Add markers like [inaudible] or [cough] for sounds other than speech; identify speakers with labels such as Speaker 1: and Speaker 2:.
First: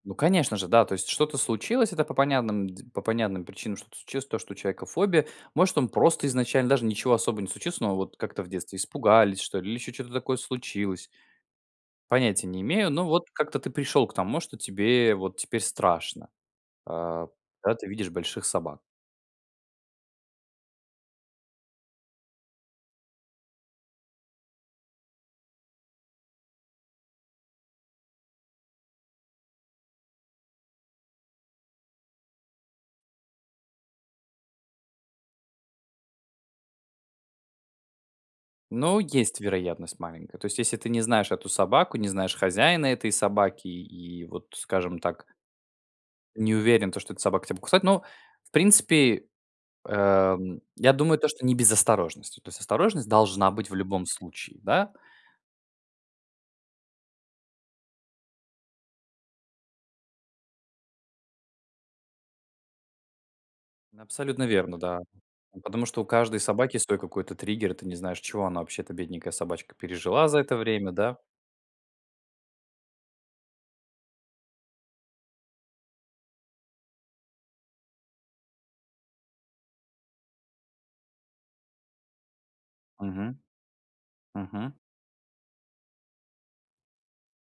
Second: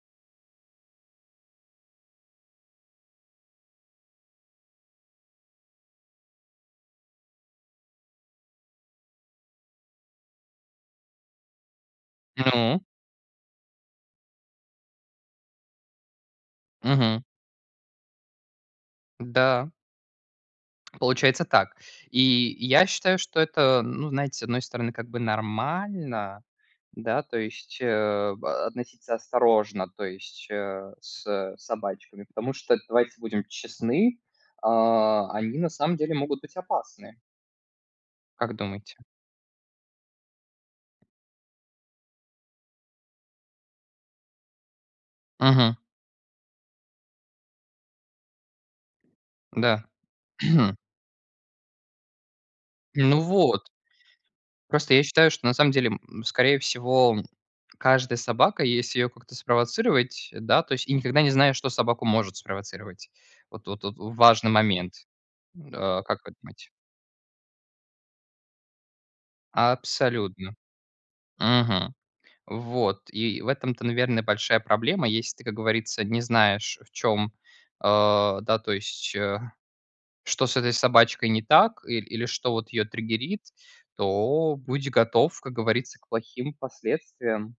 Speaker 1: Ну конечно же. Да. То есть что-то случилось- это по понядным дз по понятным причинам, что-то случилось- то, что у человека фобия. Может, он просто изначально даже ничего особо не случилось. Но вот как-то в детстве испугались, что ли, или ещё чё-то такое случилось. Понятия не
Speaker 2: Ну.
Speaker 1: имею. Но вот как-то ты пришёл к тому, что тебе вот теперь страшно,
Speaker 2: Мгм.
Speaker 1: а, когда ты видишь больших собак.
Speaker 2: Да. Получается так. И я считаю, что это, ну, знаете, с одной стороны, как бы нормально. Да, то есть, э, б относиться осторожно, то есть, э, с с собачками. Потому что, давайте будем честны, а, они на самом деле могут быть опасны. Как думаете?
Speaker 1: Ну, есть вероятность маленькая. То есть если ты не знаешь эту собаку, не знаешь хозяина этой собаки. И вот, скажем так
Speaker 2: Мгм.
Speaker 1: не уверен то, что эта собака тя покусает. Ну, в принципе,
Speaker 2: Да.
Speaker 1: эм,
Speaker 2: [clears throat]
Speaker 1: я думаю, то, что не без осторожности. То есть осторожность
Speaker 2: Ну,
Speaker 1: должна
Speaker 2: вот.
Speaker 1: быть в любом случае. Да.
Speaker 2: Просто я считаю, что на самом деле, м, скорее всего, каждая собака, если её как-то спровоцировать, да- то есть и никогда не знаешь, что собаку может спровоцировать. Вот тут вот
Speaker 1: Абсолютно
Speaker 2: важный
Speaker 1: верно,
Speaker 2: момент.
Speaker 1: да. Ну, потому
Speaker 2: А,
Speaker 1: что у
Speaker 2: как вы
Speaker 1: каждой
Speaker 2: думаете?
Speaker 1: собаки свой какой-то триггер. И ты не знаешь, чего она вообще-то, бедненькая собачка, пережила за
Speaker 2: Абсолютно.
Speaker 1: это время, да.
Speaker 2: Мгм. Вот. И в этом-то, наверно, большая проблема. Если ты, как говорится, не знаешь, в чём, а, да, то есть, э, что с этой собачкой не так, ил или что вот её
Speaker 1: Мгм.
Speaker 2: триггерит, то
Speaker 1: Мгм.
Speaker 2: будь готов, как говорится, к плохим последствиям.